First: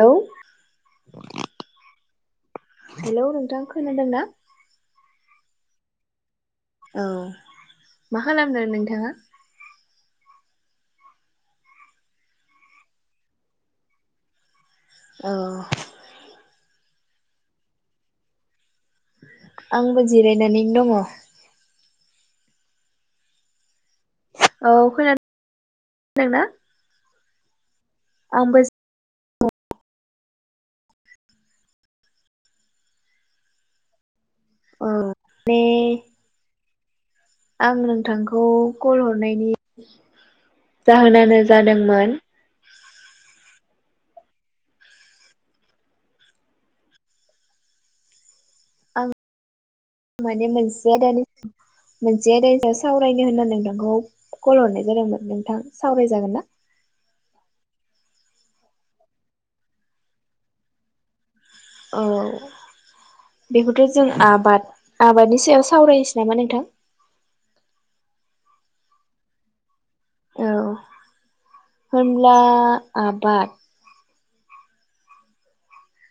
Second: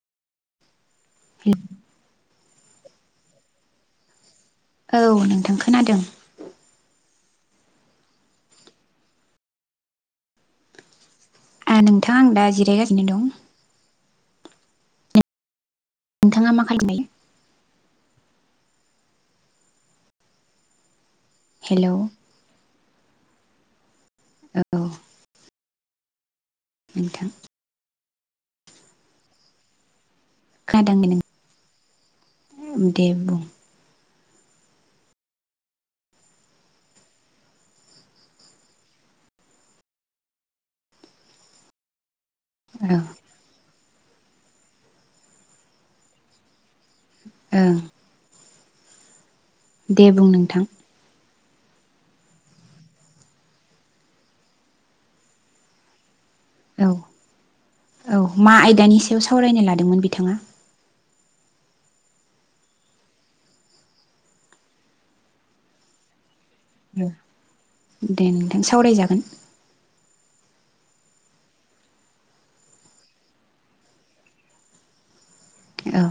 Hello hello नोंथां खोनादों ना? औ नोंथां खोनादों। औ मा खालामदो नोंथाङा? ओ नोंथाङा आं दा जिरायगासिनो दं। औ। नोंथाङा मा खालामनाय आंबो जिरायनानैनो दङ। हेलौ औ खोना दोंना थां आंबो [unintelligible] खोनादों नोंथ दे बुं। औ माने आं नोंथांखौ कल हरनायनि जाहोनानो जादोंमोन औ ओं आं दे बुं माने नोंथां मोनसे आयदानि मोनसे आयदानि सायाव सावरायनो होनना नोंथांखौ कल हरनाय जादोंमोन नोंथां सावरायजागोन ना? औ औ मा आयदानि सायाव सावरायनो लादोंमोन बिथाङा? औ बेखौथ जों आबाद आबादनि सायाव सावरायनोसै नामा नोंथां दे नोंथां सावरायजागोन। औ होनब्ला आबाद औ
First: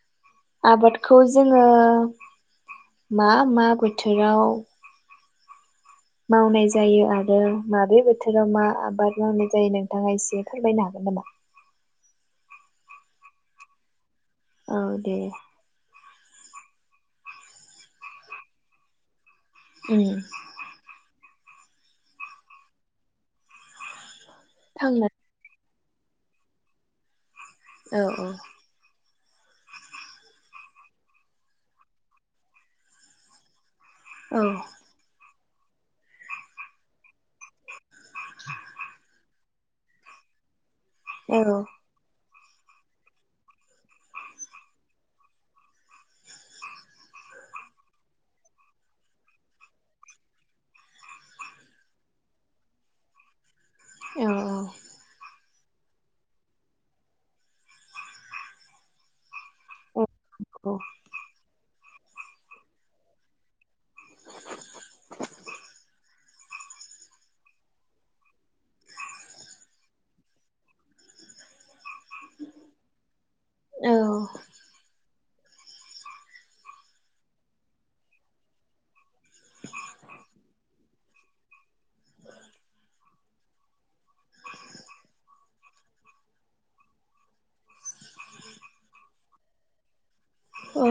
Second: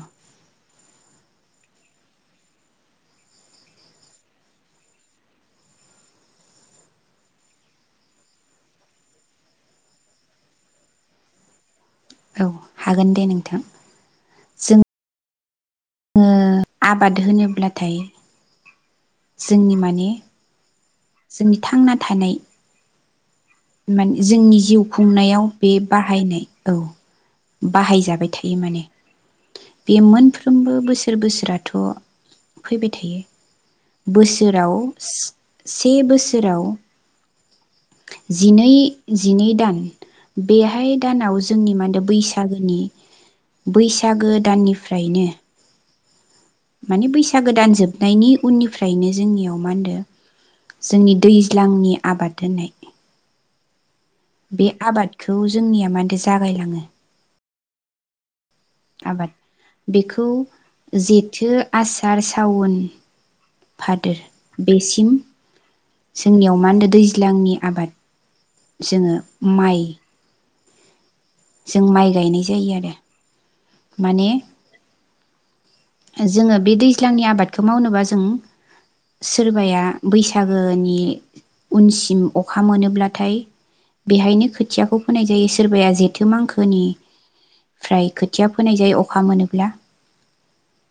आबादखौ जोङो मा मा बोथोराव मावनाय जायो आरो माबे बोथोराव मा आबाद मावनाय जायो नोंथाङा एसे फोरमायनो हागोन नामा? औ हागोन दे नोंथां। जों औ दे। आबाद होनोब्लाथाय जोंनि माने जोंनि थांना थानाय मान जोंनि जिउ थांनो खुंनायाव बे बाहायनाय औ औ बाहायजाबाय थायो माने। बे मोनफ्रोमबो बोसोर बोसोराथ फैबाय थायो। औ औ बोसोराव सि से बोसोराव जिनै जिनै दान बे हाय दानाव जोंनि औ मा होनदो बैसाग यागोनि बैसागो दाननिफ्रायनो माने बैसागो दान जोबनायनि उननिफ्रायनो जोंनियाव मा होनदो जोंनि दैज्लांनि आबाद होननाय औ बे आबादखो औ जोंनिया मानदो जागायलाङो। आबाद बेखौ जेथो आसार सावुन फादोर बेसिम जोंनियाव मा होनदो दैज्लांनि आबाद जोङो माइ जों माइ गायनाय जायो आरो। औ ओ जोङो बे दैज्लांनि आबादखौ मावनोबा जों सोरबाया बैसागोनि उनसिम अखा मोनोब्लाथाय बेहायनो खोथियाखौ फोनाय जायो सोरबाया जेथो मांखो निफ्राय खोथिया फोनाय जायो अखा मोनोब्ला। औ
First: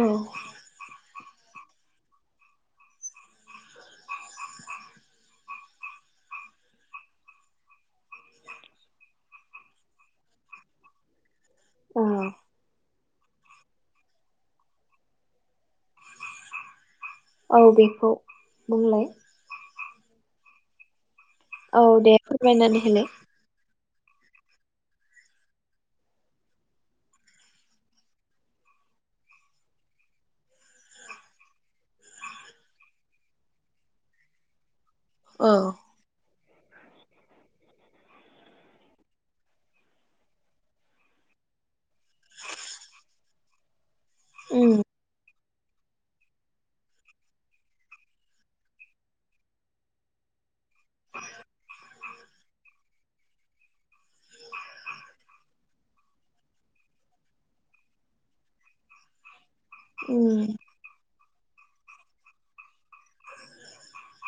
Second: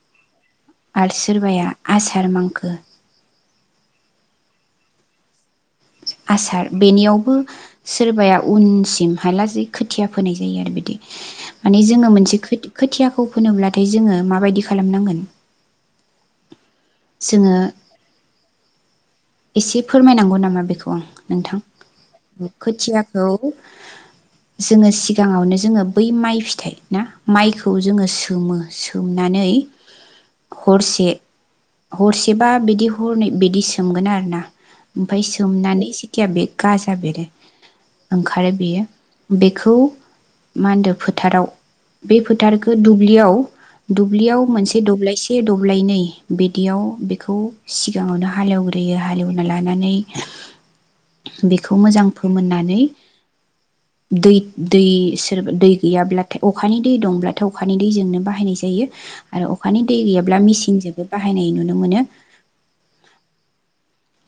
आर सोरबाया आसार मांखो आसार बेनियावबो सोरबाया उनसिम हालासेै खोथिया फोनाय जायो आरो बिदि। माने औ जोङो मोनसे खोद खोथिया खौ फोननोलाथाय जोङो माबायदि खालामनांगोन जोङो औ बेखौ बुंलाय? थि फोरमायनांगौ नामा बेखौ आं नोंथां औ दे फोरमायनानै होलाय खोथियाखौ जोङो सिगाङावनो जोङो बै माइ फिथाइ ना माइखौ जोङो सोमो सोमनानै हरसे हरसेबा बिदि हरनै बिदि सोमगोन आरो ना ओमफाय औ सोमनानै सिथिया बे गाजा बेरो ओंखारो बेयो बेखौ मा होनदो फोथाराव बे फोथारखौ दुब्लियाव दुब्लियाव उम मोनसे दब्लायसे ए दब्लायनै बिदियाव बेखौ सिगाङावनो हालेव ग्रोयो। हालौवना लानानै बेखौ मोजां फोमोननानै दै दै सो दै गैयाब्लाथाय अखानि दै दंब्लाथाय अखानि दैजोंनो बाहायनाय जायो आरो अखानि दै गैयाब्ला उम मिसिनजोबो बाहायनाय नुनो मोनो।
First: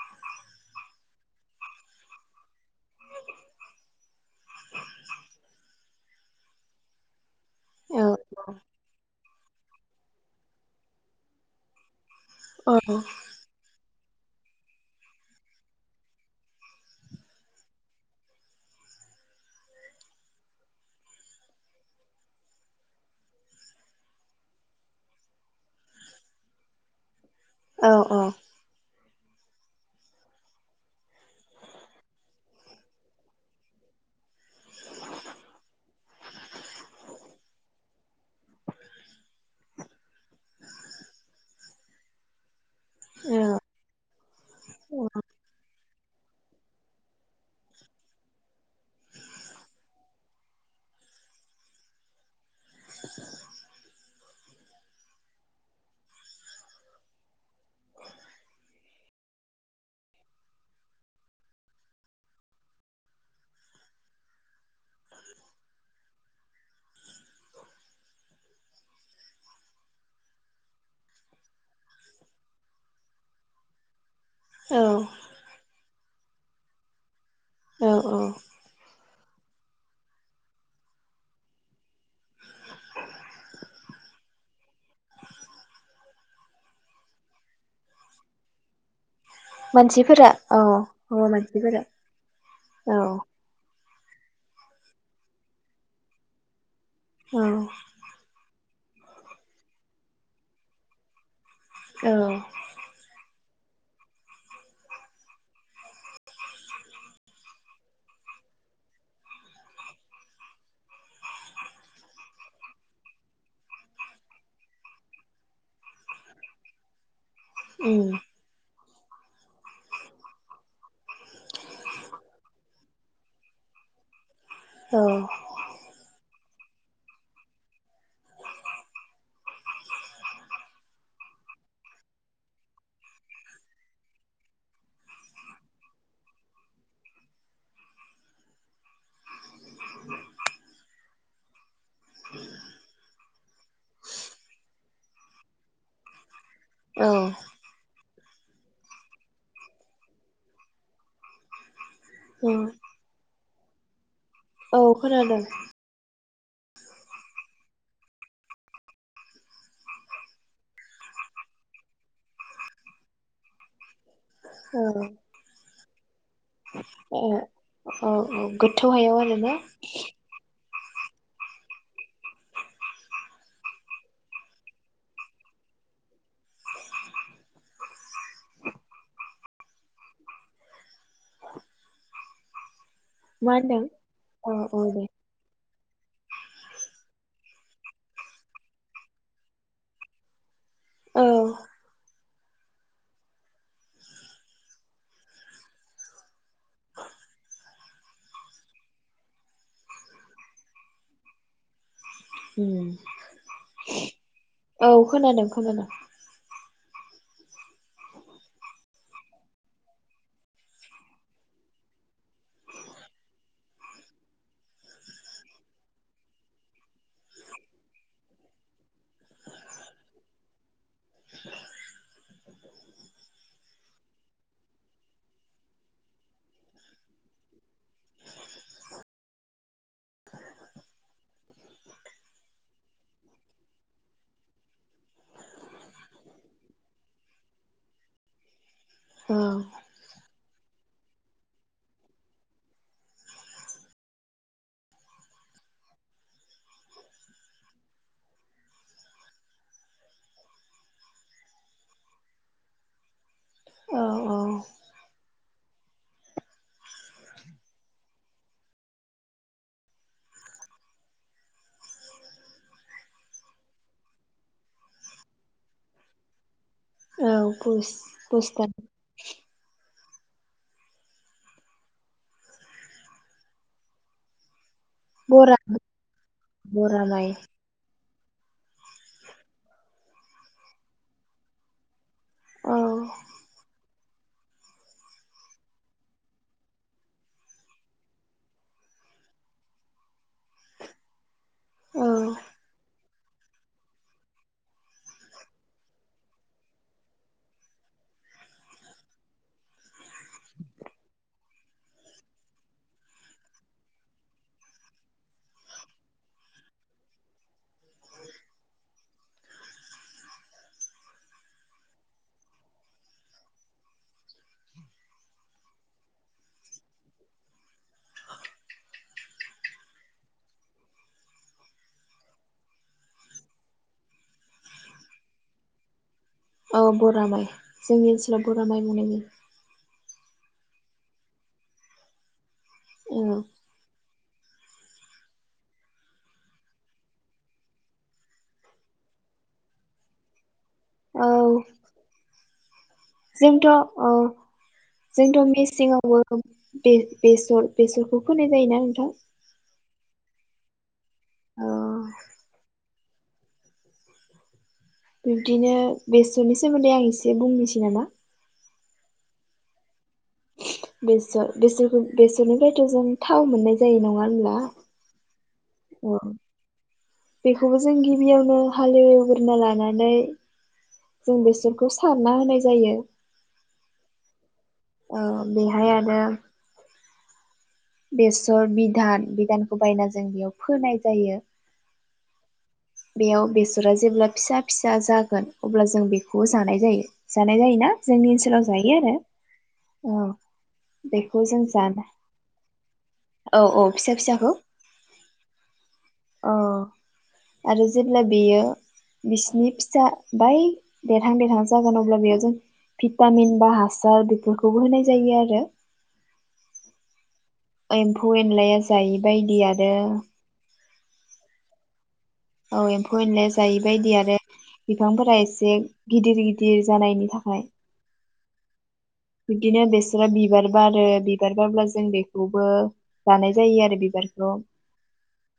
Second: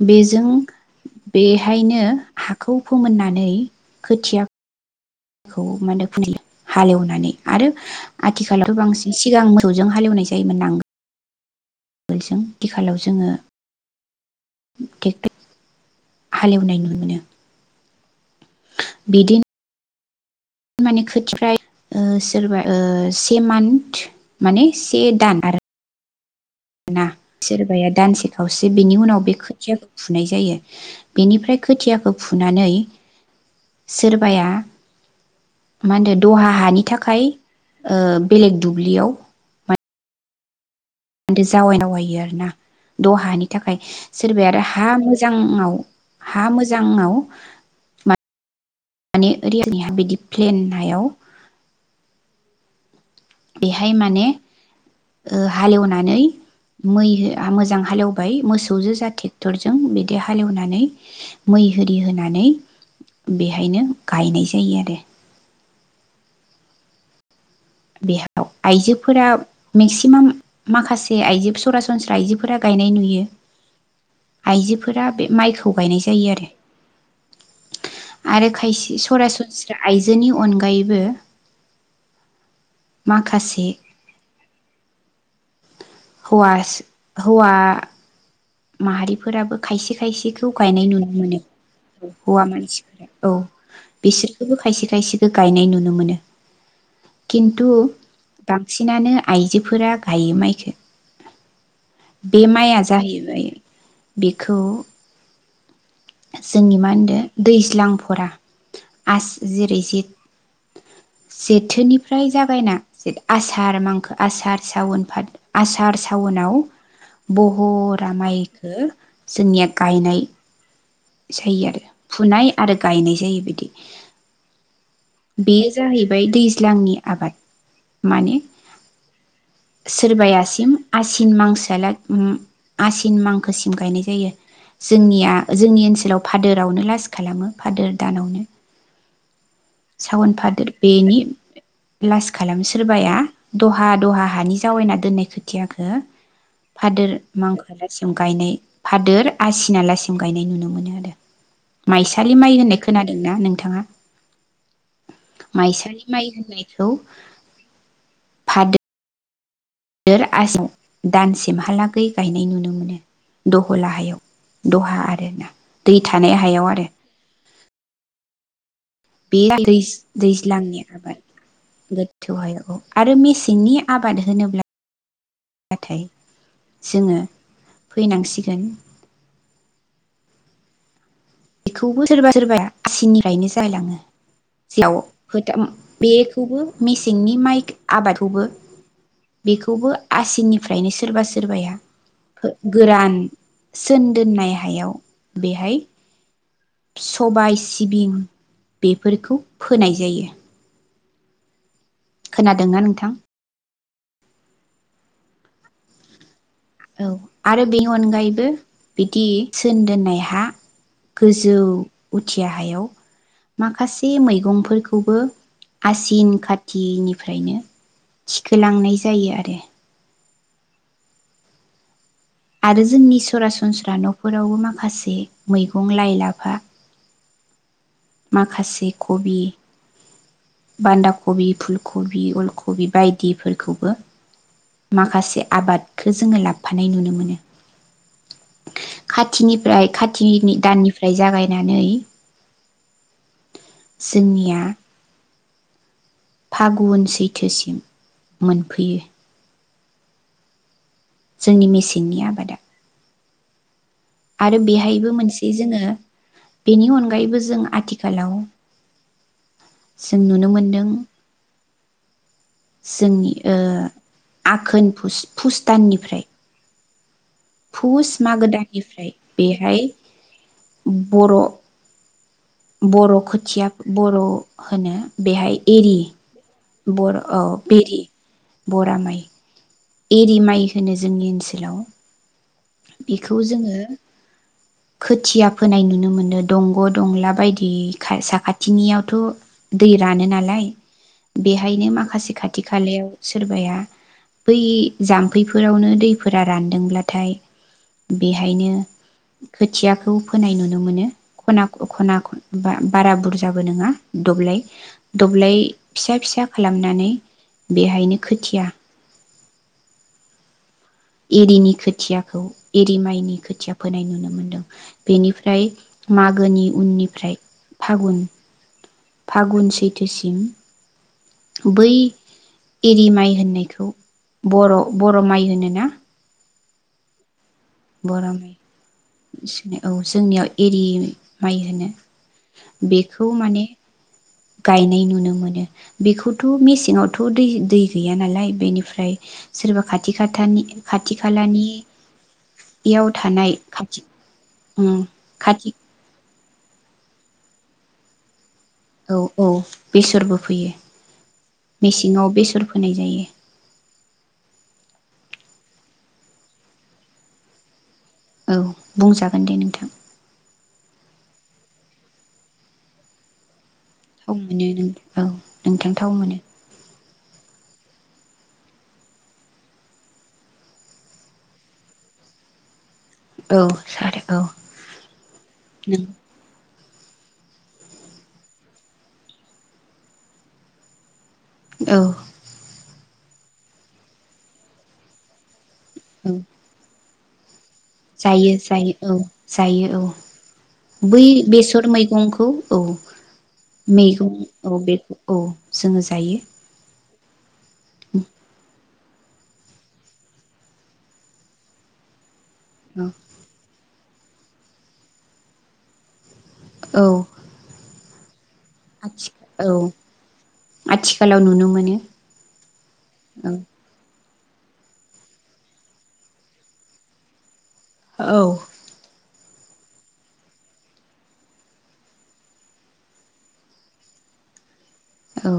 बेजों बेहायनो हाखौ फोमोननानै खोथिया खौ मा होनदो [unintelligible] हालेवनानै आरो औ आथिखालावथ' बांसिन सिगां सौजों हालेवनाय जायोमोन नांगोल गोलजों औ आथिखालाव जोङो टेक हालेवनाय नुनो मोनो। बिदि माने खोथिफ्राय ओ सोरबा ओ से मान्थ माने से दान आरो ना सोरबाया औ दानसे औ खावसे बिनि उनाव बे खोथियाखो फुनाय जायो बिनिफ्राय खोथियाखौ फुनानै सोरबाया मा होनदो दहा हानि थाखाय ओ बेलेग दुब्लियाव दो जावाय जावायो आरो ना। दहानि थाखाय सोरबाया आरो हा मोजां आव हा मोजां आव मा माने ओरैबिदि प्लेन हायाव बेहाय माने ओ हालेवनानै मै हो मोजां हालेवबाय मोसौजो जा टेक्टरजों बिदि हालेवनानै मै होरि होनानै बेहायनो गायनाय जायो आरो। बेहाव आइजोफोरा मेक्सिमाम माखासे आइजो सरासनस्रा आइजोफोरा गायनाय नुयो। औ आइजोफोरा बे माइखौ गायनाय जायो आरो। औ औ आरो खायसे सरासनस्रा आइजोनि अनगायैबो माखासे हौवास हौवा माहारि फोराबो खायसे मानसिफोरा खायसेखौ औ गायनाय नुनो औ मोनो मानसिफोरा हौवा मानसिफोर औ। बिसोरखोबो खायसे खायसेखो गायनाय नुनो मोनो। औ किन्तु दाम बांसिनानो आइजोफोरा गायो माइखो। औ बे माइया जाहैयो फाय बेखौ जोंनि मा होनदो दैज्लां भरा आसि जेरै जे- जेथोनिफ्राय जागायना आसार मांखो आसार, सावन, भाद आसार सावनाव बहरा उम मायखो जोंनिया गायनाय जायो आरो फुनाय आरो गायनाय जायो बिदि। औ बेयो जाहैबाय दै गिांनि आबाद माने सोरबायासिम आसिन मासोलाग उम आसिन मांखोसिम गायनाय जायो जोंनिया जोंनिया ओनसोल ओनसोलाव फादोरावनो लास खालामो फादोर दानावनो सावन फादोर बेनि लास खालामो सोरबाया दहा दहा हानि जावैना दोननाय खोथियाखो औ फादोर मांखोरासिं गायनाय फादोर आसिनालासिम गायनाय नुनो मोनो आरो माइसालि माइ उम होननाय खोनादों न नों बिथांङा औ खोनादों। बिखौ बादर दोर आसामाव दानसेमहालागै गायनाय नुनो मोनो दह लाहायाव। औ दहा आरोना दै थानाय हायाव आरो ए औ औ गोथौ हायाव आरो बे ना दै दैज्लांनि गोथौह औ आरो मेसेंनि आबाद होनोब्लाथाय जोङो फैनांसिगोन बेखौबो सोरबा सोरबा आसिनिफ्रायनो मा होनदों जागायलाङो औ औ जेव दे होदाम बेखौबो मेसेंनि माइ आबादखौबो बेखौबो आसिनि ओमफ्रायनो सोरबा औ सोरबाया गोरान सोन दोननाय हायाव बेहाय सबाय सिबिं बेफोरखौ फोनाय जायो। खोनादोंना उम नोंथां? औ खोनादों खोनादों। औ आरो बेनि अनगायैबो बिदि सोन दोननाय हा गोजौ उथिया हायाव माखासे मैगंफोरखौबो आसिन खाथिनिफ्रायनो थिखोलांनाय जायो आरो [inaudible] आरो जोंनि सरासनस्रा नफोरावबो माखासे मैगं लाइ लाफा माखासे खबि बान्दा गबि फुल खबि अलखबि बायदिफोरखौबो माखासे आबादखौ जोङो लाबोफानाय नुनो मोनो। औ खाथिनिफ्राय खाथिनि दाननि ओमफ्राय जागायनानै जोंनिया फागुन सैथोसिम मोनफैयो। जोंनि मेसेंनि आबादा। औ औ आरो बेहायबो मोनसे बो जोङो बेनि अनगायैबो जों आथिखालाव जों नुनो मोनदों जोंनि ओ आघोन फुस फुस दाननिफ्राय औ पुस फुस मागो पुस दान दाननिफ्राय बेहाय बर' बर' खोथिया बर' होनो बरा बेहाय एरि बरा औ बे बे बरा माइ एरि माइ होनो जोंनि ओन्सोलाव। औ बेखौ जोङो खोथिया फोनाय नुनो मोनो दंग दंला बायदि साखाथिनियावथ दै रानो नालाय बेहायनो औ माखासे खाथि खालायाव सोरबाया बै जाम्फैफोरावनो दैफोरा रानदोंब्लाथाय बेहायनो खोथियाखौ फोनाय नुनो मोनो खना ख-खना बा-बारा बुरजाबो नङा दब्लाय दब्लाय फिसा फिसा खालामनानै बेहायनो खोथिया एरिनि खोथियाखौ एरि माइनि खोथिया फोनाय नुनो मोन्दों। बेनिफ्राय मागोनि उननिफ्राय फागुन फागुन सैथोसिम बै एरि माइ होन्नायखौ बर' बर' माइ होनोना औ बरा माइ। जोंनि ओन्सोलाव बरा माइ मावनाय होनो। औ जोंनियाव एरि माइ होनो। बेखौ जायो माने गायनाय नुनो मोनो बेखौथ मेसेंआवथ दै दै गैया नालाय बेनिफ्राय सोरबा खाथि खाथानि खाथि औ औ खालानि याव थानाय जोंथ' खाथि औ उम जोंथ' खाथि मेसेङावबो बेसर बेसरखौ फोनाय जायोना नोंथां औ औ बेसरबो फोयो। औ मेसेङाव बेसर फोनाय जायो। बिब्दिनो बेसरनि सोमोन्दै आं एसे बुंनोसै नामा? औ बुंजागोन दे नोंथां। बेसर बेसरखौ बेसरनिफ्रायथ जों थाव मोन्नाय थाव मोनो नोंथां औ। नोंथां थाव मोनो। बेखौबो जों गिबियावनो हालेवग्रोना लानानै जों बेसरखौ सारना होनाय जायो। औ सारो औ। औ बेहाय नों आरो बेसर बिधान बिधानखौ बायना जों बेयाव फोनाय जायो। औ। बेयाव बेसरा जेब्ला फिसा फिसा जागोन अब्ला जों औ बेखौ जानाय जायो। जानाय जायो जोंनि जायो ओनसोलाव जायो आरो औ जायो औ बै बेखौ जों बेसर जानो मैगंखौ औ औ औ फिसा मैगं फिसाखौ औ बेखौ औ जोङो जायो। औ आरो जेब्ला बेयो। बिसिनि फिसा बाय देरहां देरहां जागोन अब्ला बेयाव जों भिटामिन बा हा [unintelligible] बेफोरखौबो होनाय जायो आरो। औ औ। एम्फु एन लाया आथि जायिबायदि औ आरो। आथिखालाव नुनो मोनो। औ एम्फौ एनलाय औ जायि बायदि आरो। बिफांफोरा एसे गिदिर गिदिर जानायनि थाखाय। औ। बिदिनो बेसोरा बिबार बारो बिबार बारब्ला जों बेखौबो जानाय जायो आरो बिबारखौ। औ।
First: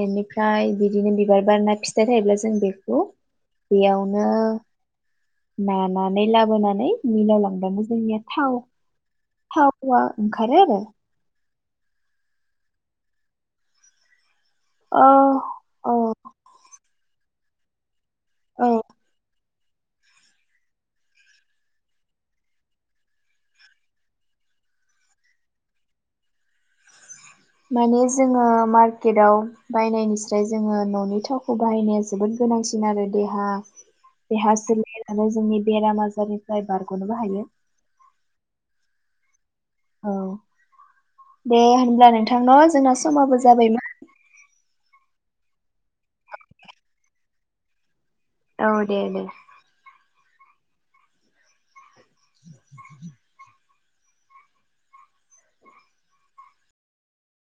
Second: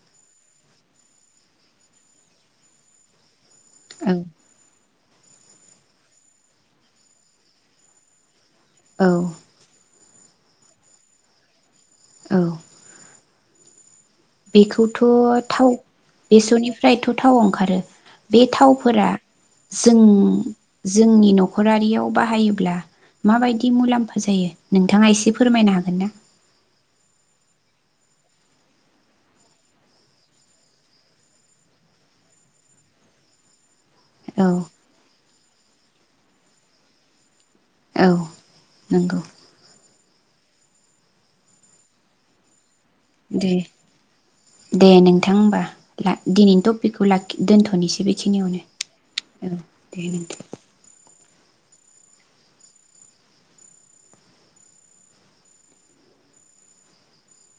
इनिफ्राय बिदिनो बिबार बारना फिथाइ थायोब्ला जों बेखौ। औ बेयावनो। नानानै लाबोनानै मिलाव लांबानो जोंनिया थाव। औ थाव आ। ओंखारो रो। औ। बेखौथ औ थाव औ बेसरनिफ्रायथ। थाव ओंखारो बे औ थावफोरा जों जोंनि नखरारियाव बाहायोब्ला माबायदि मुलाम्फा जायो नोंथाङा एसे फोरमायनो हागोन ना। माने जोङो मार्केटाव बायनायनिस्राय जोङो ननि थावखौ बाहायनाया जोबोद गोनांसिन आरो देहा। औ देहा सोलेर। आरो जोंनि बेराम आजारनिफ्राय बारगनोबो हायो। औ नंगौ। औ दे होनब्ला नोंथांनाव जोंना। समाबो दे जाबाय [unintelligible] दे नोंथां होमबा दिनैनि टपिकखौ लाखि दोनथनोसै बे। औ दे दे बेखिनियावनो औ दे [unintelligible] [inaudible]